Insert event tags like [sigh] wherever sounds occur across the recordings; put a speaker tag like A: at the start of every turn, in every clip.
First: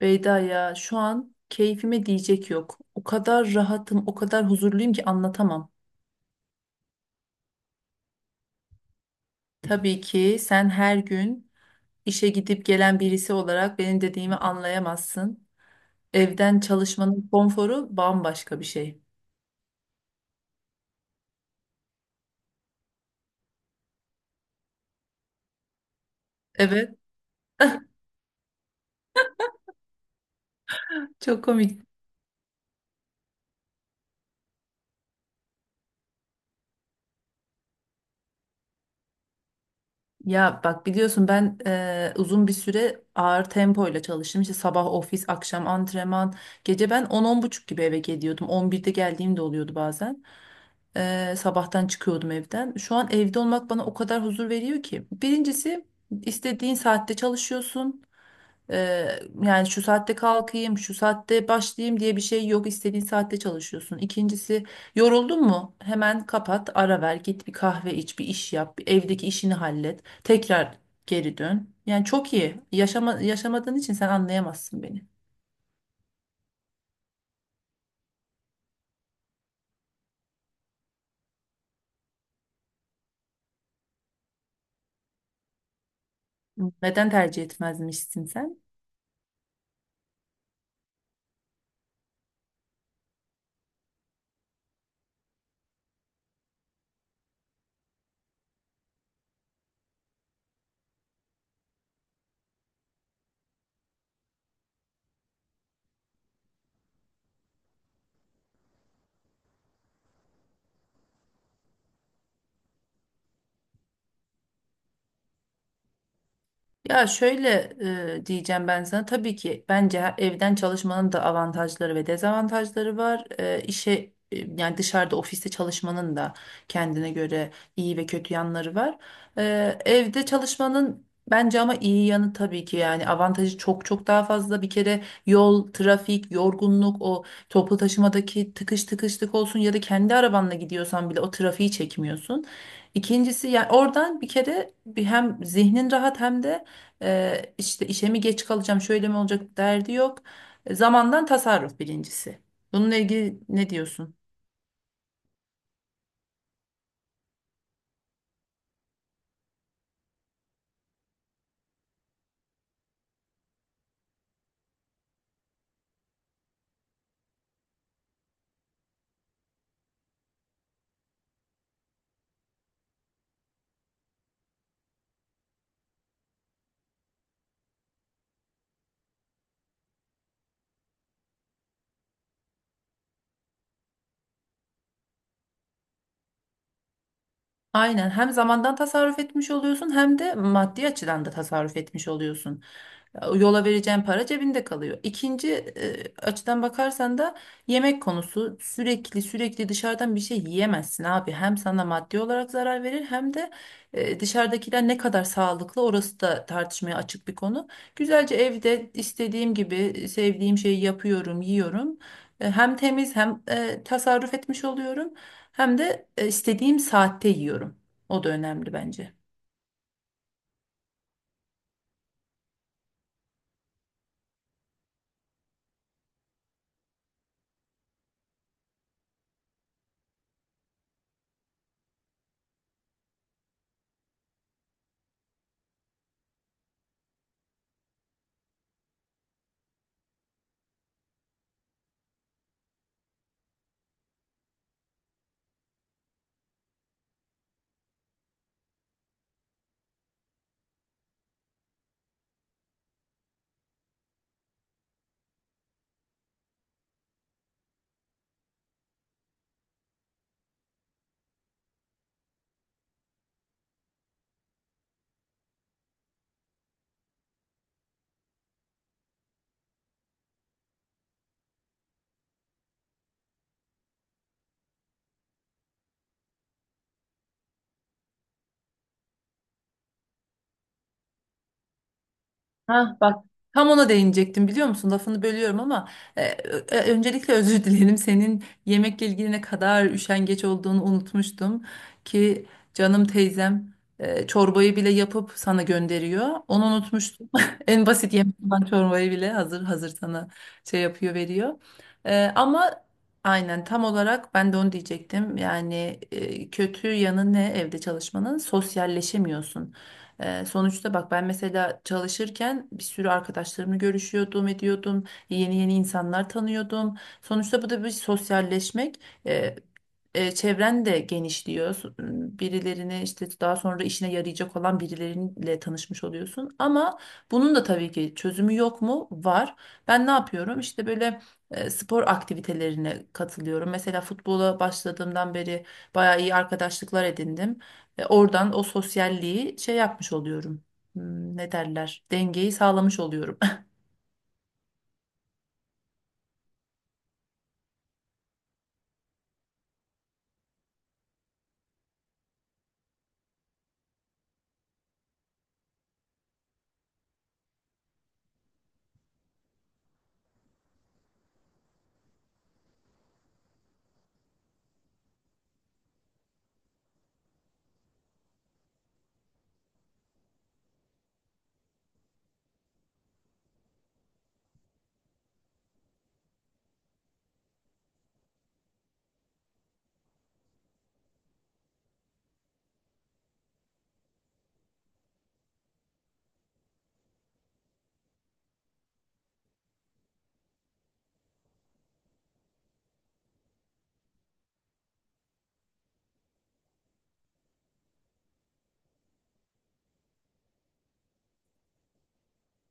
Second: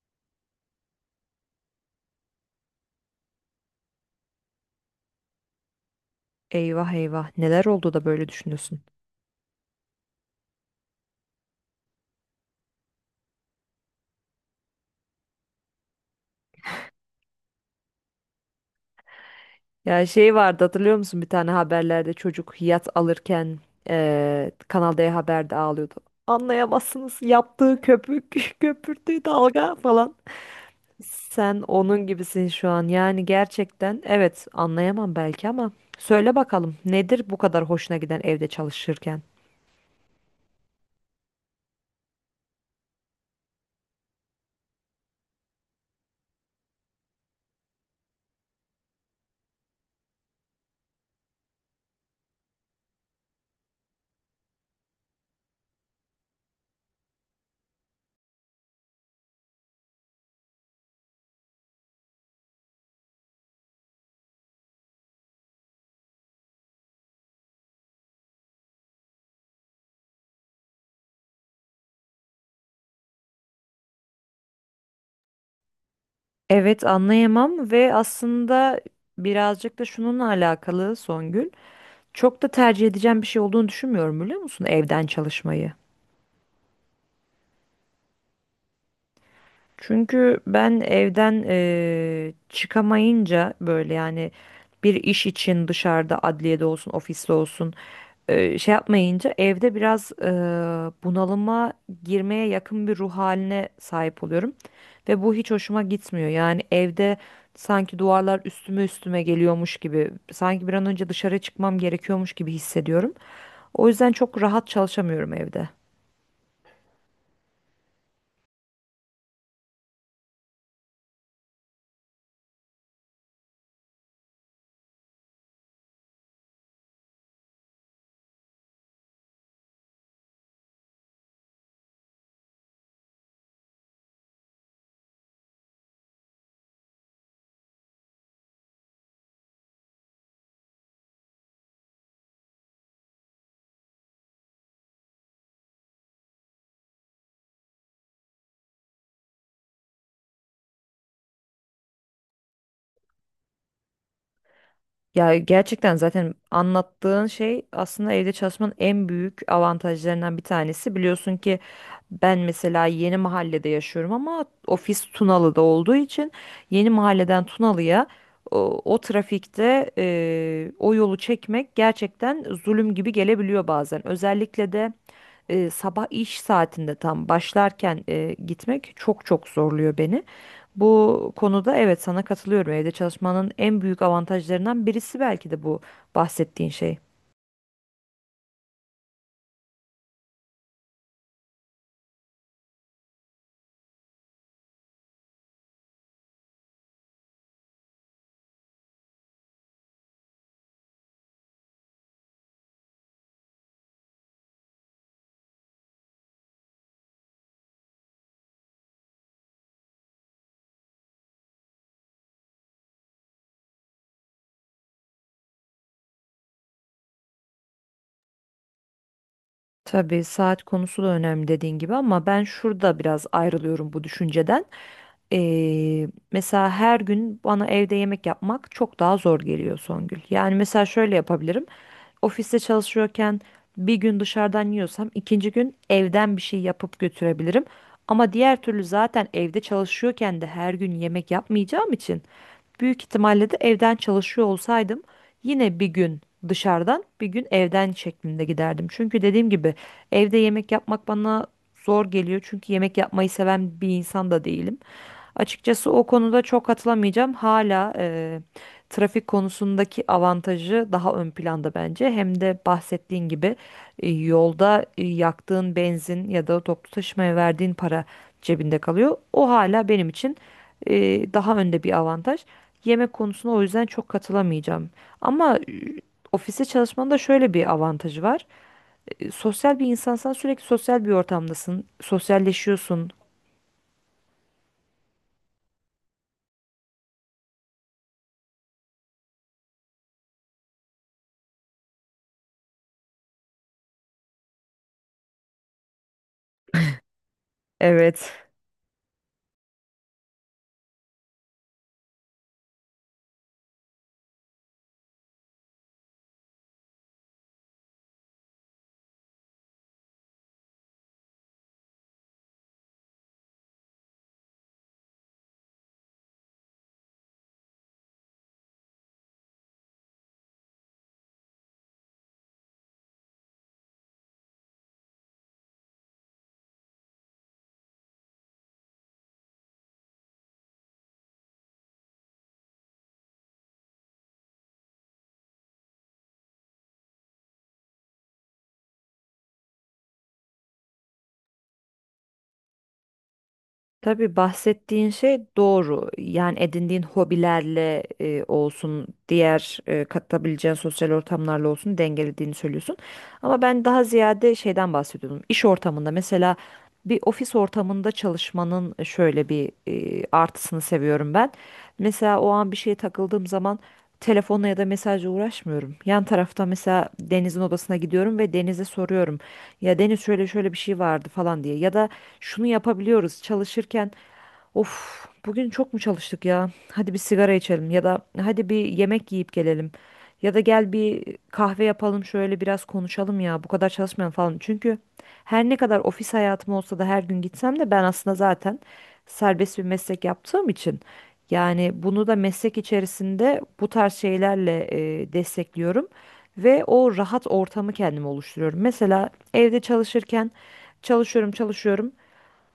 A: Beyda ya şu an keyfime diyecek yok. O kadar rahatım, o kadar huzurluyum ki anlatamam.
B: Eyvah eyvah, neler oldu da böyle düşünüyorsun?
A: Tabii ki sen her gün işe gidip gelen birisi olarak benim dediğimi anlayamazsın. Evden çalışmanın konforu bambaşka bir şey.
B: Ya şey vardı, hatırlıyor musun, bir tane haberlerde çocuk yat alırken Kanal D Haber'de ağlıyordu.
A: Evet,
B: Anlayamazsınız yaptığı köpük, [laughs] köpürttüğü dalga falan.
A: çok
B: Sen
A: komik.
B: onun gibisin şu an, yani gerçekten evet anlayamam belki ama söyle bakalım, nedir bu kadar hoşuna giden evde çalışırken?
A: Ya bak biliyorsun ben uzun bir süre ağır tempoyla çalıştım. İşte sabah ofis, akşam antrenman. Gece ben 10 buçuk gibi eve geliyordum. 11'de geldiğim de oluyordu bazen. Sabahtan çıkıyordum evden. Şu an evde olmak bana o kadar huzur veriyor ki. Birincisi istediğin saatte çalışıyorsun. Yani şu saatte kalkayım, şu saatte başlayayım diye bir şey yok. İstediğin saatte çalışıyorsun. İkincisi, yoruldun mu? Hemen kapat, ara ver, git bir kahve iç, bir iş yap, bir evdeki işini hallet. Tekrar geri dön. Yani çok iyi. Yaşama, yaşamadığın için sen anlayamazsın beni.
B: Evet, anlayamam ve aslında birazcık da şununla alakalı Songül. Çok da tercih edeceğim bir şey olduğunu düşünmüyorum, biliyor musun, evden çalışmayı.
A: Neden tercih etmezmişsin sen?
B: Çünkü ben evden çıkamayınca, böyle yani bir iş için dışarıda, adliyede olsun, ofiste olsun, şey yapmayınca evde biraz bunalıma girmeye yakın bir ruh haline sahip oluyorum. Ve bu hiç hoşuma gitmiyor. Yani evde sanki duvarlar üstüme üstüme geliyormuş gibi, sanki bir an önce dışarı çıkmam gerekiyormuş gibi hissediyorum. O yüzden çok rahat çalışamıyorum evde.
A: Ya şöyle diyeceğim ben sana. Tabii ki bence evden çalışmanın da avantajları ve dezavantajları var. İşe yani dışarıda ofiste çalışmanın da kendine göre iyi ve kötü yanları var. Evde çalışmanın bence ama iyi yanı tabii ki yani avantajı çok çok daha fazla. Bir kere yol, trafik, yorgunluk, o toplu taşımadaki tıkış tıkışlık olsun ya da kendi arabanla gidiyorsan bile o trafiği çekmiyorsun. İkincisi yani oradan bir kere bir hem zihnin rahat hem de işte işe mi geç kalacağım, şöyle mi olacak derdi yok. Zamandan tasarruf birincisi. Bununla ilgili ne diyorsun?
B: Ya gerçekten zaten anlattığın şey aslında evde çalışmanın en büyük avantajlarından bir tanesi. Biliyorsun ki ben mesela yeni mahallede yaşıyorum, ama ofis Tunalı'da olduğu için yeni mahalleden Tunalı'ya o trafikte, o yolu çekmek gerçekten zulüm gibi gelebiliyor bazen. Özellikle de sabah iş saatinde tam başlarken gitmek çok çok zorluyor beni. Bu konuda evet sana katılıyorum. Evde çalışmanın en büyük avantajlarından birisi belki de bu bahsettiğin şey.
A: Aynen hem zamandan tasarruf etmiş oluyorsun hem de maddi açıdan da tasarruf etmiş oluyorsun. Yola vereceğin para cebinde kalıyor. İkinci açıdan bakarsan da yemek konusu sürekli sürekli dışarıdan bir şey yiyemezsin abi. Hem sana maddi olarak zarar verir hem de dışarıdakiler ne kadar sağlıklı orası da tartışmaya açık bir konu. Güzelce evde istediğim gibi sevdiğim şeyi yapıyorum, yiyorum. Hem temiz hem tasarruf etmiş oluyorum hem de istediğim saatte yiyorum. O da önemli bence.
B: Tabii saat konusu da önemli dediğin gibi, ama ben şurada biraz ayrılıyorum bu düşünceden. Mesela her gün bana evde yemek yapmak çok daha zor geliyor Songül. Yani mesela şöyle yapabilirim. Ofiste çalışıyorken bir gün dışarıdan yiyorsam ikinci gün evden bir şey yapıp götürebilirim. Ama diğer türlü zaten evde çalışıyorken de her gün yemek yapmayacağım için, büyük ihtimalle de evden çalışıyor olsaydım yine bir gün dışarıdan, bir gün evden şeklinde giderdim. Çünkü dediğim gibi evde yemek yapmak bana zor geliyor. Çünkü yemek yapmayı seven bir insan da değilim. Açıkçası o konuda çok katılamayacağım. Hala trafik konusundaki avantajı daha ön planda bence. Hem de bahsettiğin gibi yolda yaktığın benzin ya da toplu taşımaya verdiğin para cebinde kalıyor. O hala benim için e, daha önde bir avantaj. Yemek konusuna o yüzden çok katılamayacağım. Ama ofiste çalışmanın da şöyle bir avantajı var. Sosyal bir insansan sürekli sosyal bir ortamdasın.
A: Ha
B: Sosyalleşiyorsun.
A: bak tam ona değinecektim biliyor musun? Lafını bölüyorum ama öncelikle [laughs] özür dilerim. Senin yemekle ilgili ne kadar üşengeç olduğunu unutmuştum ki canım teyzem çorbayı bile yapıp sana gönderiyor. Onu unutmuştum. [laughs] En basit
B: Evet.
A: yemek olan çorbayı bile hazır hazır sana şey yapıyor veriyor. Ama aynen tam olarak ben de onu diyecektim. Yani kötü yanı ne evde çalışmanın? Sosyalleşemiyorsun. Sonuçta bak ben mesela çalışırken bir sürü arkadaşlarımla görüşüyordum, ediyordum. Yeni yeni insanlar tanıyordum. Sonuçta bu da bir sosyalleşmek. Ee, Çevren de genişliyor. Birilerine işte daha sonra işine yarayacak olan birileriyle tanışmış oluyorsun. Ama bunun da tabii ki çözümü yok mu? Var. Ben ne yapıyorum? İşte böyle spor aktivitelerine katılıyorum. Mesela futbola başladığımdan beri bayağı iyi arkadaşlıklar edindim. Oradan o sosyalliği şey yapmış oluyorum. Hmm. Ne derler? Dengeyi sağlamış oluyorum. [laughs]
B: Tabii bahsettiğin şey doğru. Yani edindiğin hobilerle olsun, diğer katılabileceğin sosyal ortamlarla olsun dengelediğini söylüyorsun. Ama ben daha ziyade şeyden bahsediyordum. İş ortamında mesela bir ofis ortamında çalışmanın şöyle bir artısını seviyorum ben. Mesela o an bir şeye takıldığım zaman telefonla ya da mesajla uğraşmıyorum. Yan tarafta mesela Deniz'in odasına gidiyorum ve Deniz'e soruyorum. Ya Deniz, şöyle şöyle bir şey vardı falan diye. Ya da şunu yapabiliyoruz çalışırken. Of, bugün çok mu çalıştık ya? Hadi bir sigara içelim, ya da hadi bir yemek yiyip gelelim. Ya da gel bir kahve yapalım, şöyle biraz konuşalım ya, bu kadar çalışmayalım falan. Çünkü her ne kadar ofis hayatım olsa da, her gün gitsem de, ben aslında zaten serbest bir meslek yaptığım için, yani bunu da meslek içerisinde bu tarz şeylerle destekliyorum ve o rahat ortamı kendim oluşturuyorum. Mesela evde çalışırken çalışıyorum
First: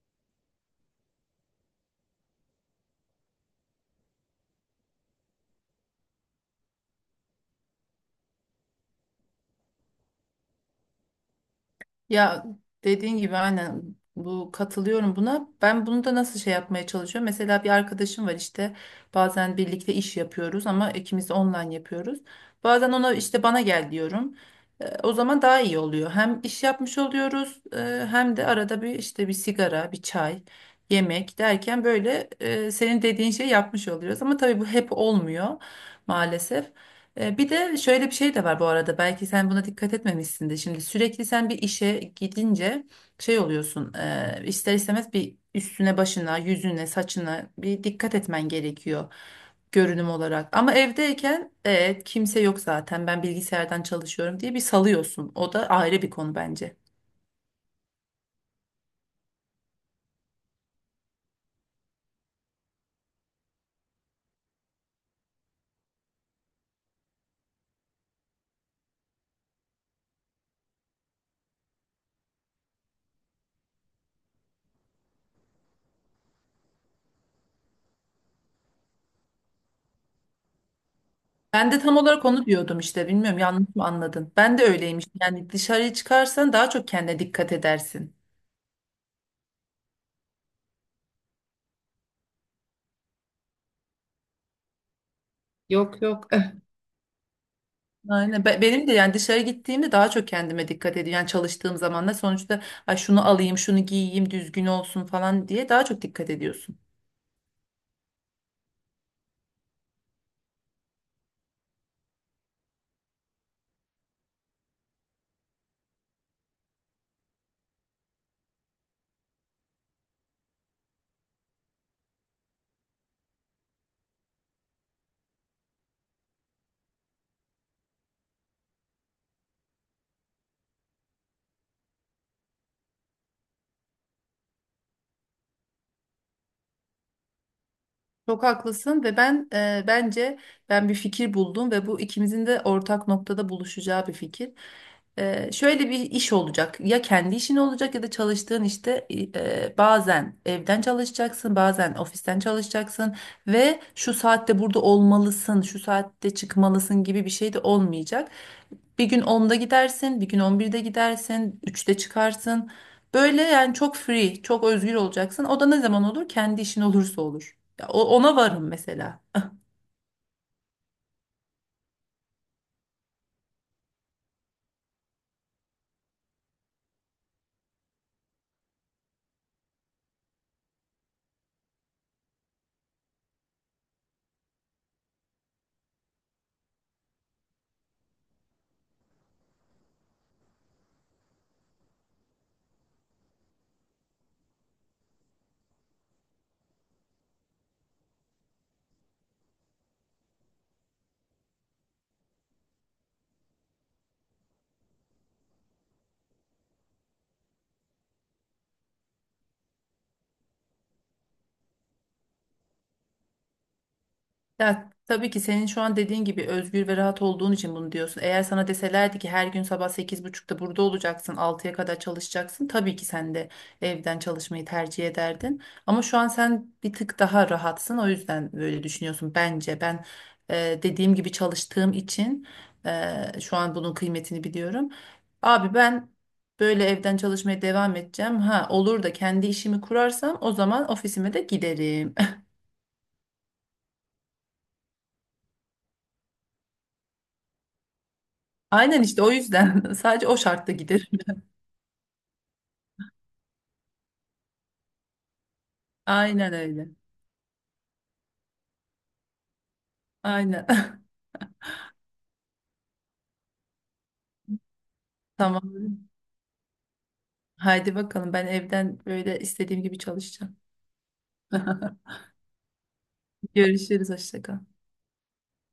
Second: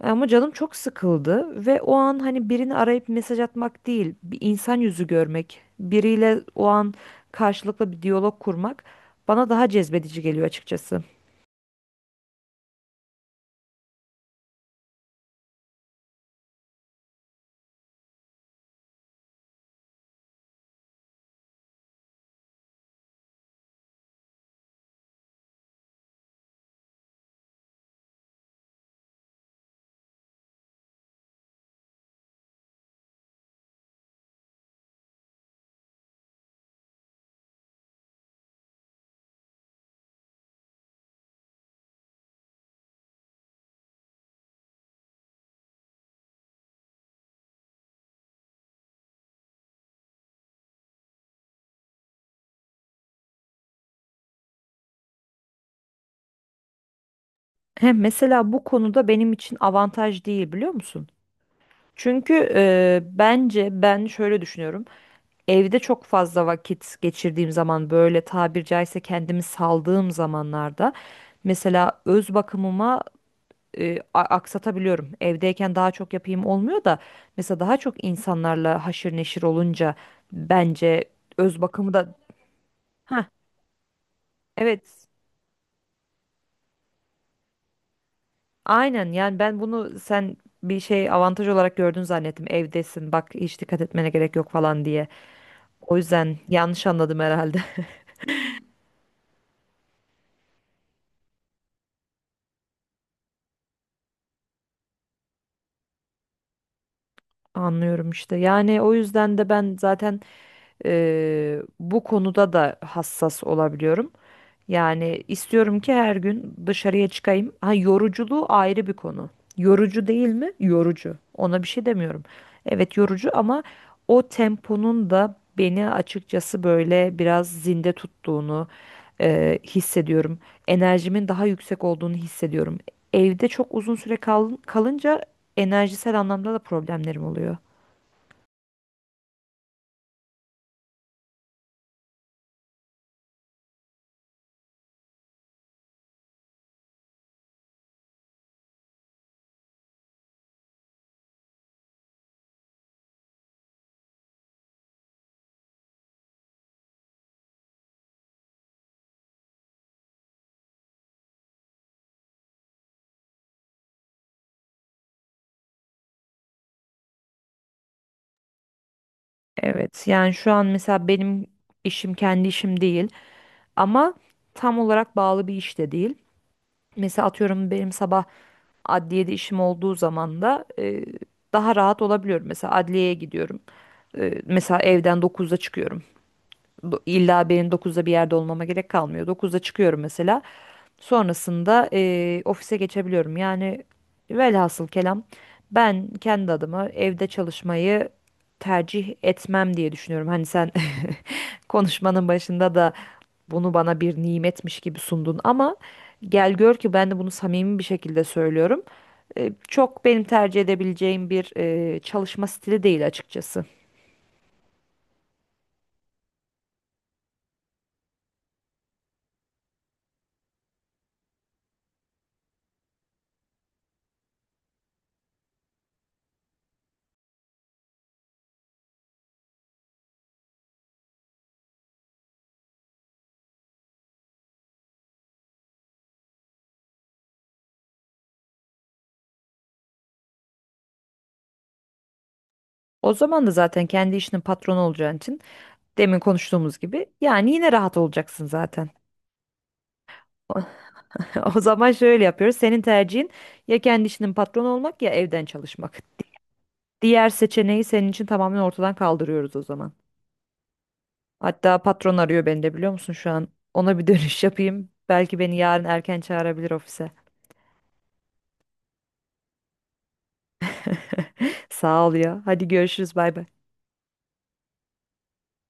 B: ama canım çok sıkıldı ve o an hani birini arayıp mesaj atmak değil, bir insan yüzü görmek, biriyle o an karşılıklı bir diyalog kurmak bana daha cezbedici geliyor açıkçası.
A: Ya dediğin gibi aynen bu katılıyorum buna. Ben bunu da nasıl şey yapmaya çalışıyorum? Mesela bir arkadaşım var işte bazen birlikte iş yapıyoruz ama ikimiz de online yapıyoruz. Bazen ona işte bana gel diyorum. O zaman daha iyi oluyor. Hem iş yapmış oluyoruz hem de arada bir işte bir sigara, bir çay, yemek derken böyle senin dediğin şeyi yapmış oluyoruz. Ama tabii bu hep olmuyor maalesef. Bir de şöyle bir şey de var bu arada, belki sen buna dikkat etmemişsin de. Şimdi sürekli sen bir işe gidince şey oluyorsun, ister istemez bir üstüne başına yüzüne saçına bir dikkat etmen gerekiyor görünüm olarak. Ama evdeyken evet kimse yok zaten, ben bilgisayardan çalışıyorum diye bir salıyorsun, o da ayrı bir konu bence.
B: Hem mesela bu konuda benim için avantaj değil, biliyor musun? Çünkü bence ben şöyle düşünüyorum. Evde çok fazla vakit geçirdiğim zaman, böyle tabir caizse kendimi saldığım zamanlarda, mesela öz bakımıma aksatabiliyorum. Evdeyken daha çok yapayım olmuyor da mesela daha çok insanlarla haşır neşir olunca bence öz
A: Ben de
B: bakımı
A: tam
B: da
A: olarak onu diyordum işte,
B: ha,
A: bilmiyorum yanlış mı anladın? Ben de
B: evet,
A: öyleymiş, yani dışarıya çıkarsan daha çok kendine dikkat edersin.
B: aynen. Yani ben bunu sen bir şey avantaj olarak gördün zannettim. Evdesin, bak hiç dikkat etmene gerek yok falan diye. O
A: Yok, yok.
B: yüzden yanlış anladım herhalde. [laughs]
A: Aynen. Benim de yani dışarı gittiğimde daha çok kendime dikkat ediyorum. Yani çalıştığım zaman da sonuçta ay şunu alayım, şunu giyeyim, düzgün olsun falan diye daha çok dikkat ediyorsun.
B: Anlıyorum işte. Yani o yüzden de ben zaten bu konuda da hassas olabiliyorum. Yani istiyorum ki her gün dışarıya çıkayım. Ha, yoruculuğu ayrı bir konu. Yorucu değil mi? Yorucu. Ona bir şey demiyorum. Evet yorucu, ama o temponun da beni açıkçası böyle biraz zinde tuttuğunu hissediyorum. Enerjimin daha yüksek olduğunu hissediyorum. Evde çok uzun süre kalınca enerjisel anlamda da problemlerim oluyor.
A: Çok haklısın ve ben ben bir fikir buldum ve bu ikimizin de ortak noktada buluşacağı bir fikir. Şöyle bir iş olacak. Ya kendi işin olacak ya da çalıştığın işte bazen evden çalışacaksın, bazen ofisten çalışacaksın ve şu saatte burada olmalısın, şu saatte çıkmalısın gibi bir şey de olmayacak. Bir gün onda gidersin, bir gün on birde gidersin, üçte çıkarsın. Böyle yani çok free, çok özgür olacaksın. O da ne zaman olur? Kendi işin olursa olur. Ya, ona varım mesela.
B: Evet yani şu an mesela benim işim kendi işim değil, ama tam olarak bağlı bir iş de değil. Mesela atıyorum, benim sabah adliyede işim olduğu zaman da daha rahat olabiliyorum. Mesela adliyeye gidiyorum. Mesela evden dokuzda çıkıyorum. İlla benim 9'da bir yerde olmama gerek kalmıyor. Dokuzda çıkıyorum mesela. Sonrasında ofise geçebiliyorum. Yani velhasıl kelam, ben kendi adıma evde çalışmayı tercih etmem diye düşünüyorum. Hani sen konuşmanın başında da bunu bana bir nimetmiş gibi sundun, ama gel gör ki ben de bunu samimi bir şekilde söylüyorum. Çok benim tercih edebileceğim bir çalışma stili değil açıkçası.
A: Ya tabii ki senin şu an dediğin gibi özgür ve rahat olduğun için bunu diyorsun. Eğer sana deselerdi ki her gün sabah sekiz buçukta burada olacaksın, altıya kadar çalışacaksın. Tabii ki sen de evden çalışmayı tercih ederdin. Ama şu an sen bir tık daha rahatsın. O yüzden böyle düşünüyorsun bence. Ben dediğim gibi çalıştığım için şu an bunun kıymetini biliyorum. Abi ben böyle evden çalışmaya devam edeceğim. Ha olur da kendi işimi kurarsam o zaman ofisime de giderim.
B: O zaman da zaten kendi işinin patronu olacağın için, demin konuştuğumuz gibi, yani yine rahat olacaksın zaten.
A: Aynen işte o yüzden [laughs] sadece o
B: O, [laughs]
A: şartta giderim.
B: o zaman şöyle yapıyoruz. Senin tercihin ya kendi işinin patronu olmak ya evden çalışmak.
A: Aynen öyle.
B: Diğer seçeneği senin için tamamen ortadan kaldırıyoruz o zaman.
A: Aynen.
B: Hatta patron arıyor beni de, biliyor musun şu an? Ona bir [laughs] dönüş yapayım.
A: [laughs]
B: Belki beni
A: Tamam.
B: yarın erken çağırabilir ofise.
A: Haydi bakalım ben evden böyle istediğim gibi çalışacağım.
B: [laughs]
A: [laughs]
B: Sağ ol ya. Hadi görüşürüz, bay bay.
A: Görüşürüz. Hoşça kal.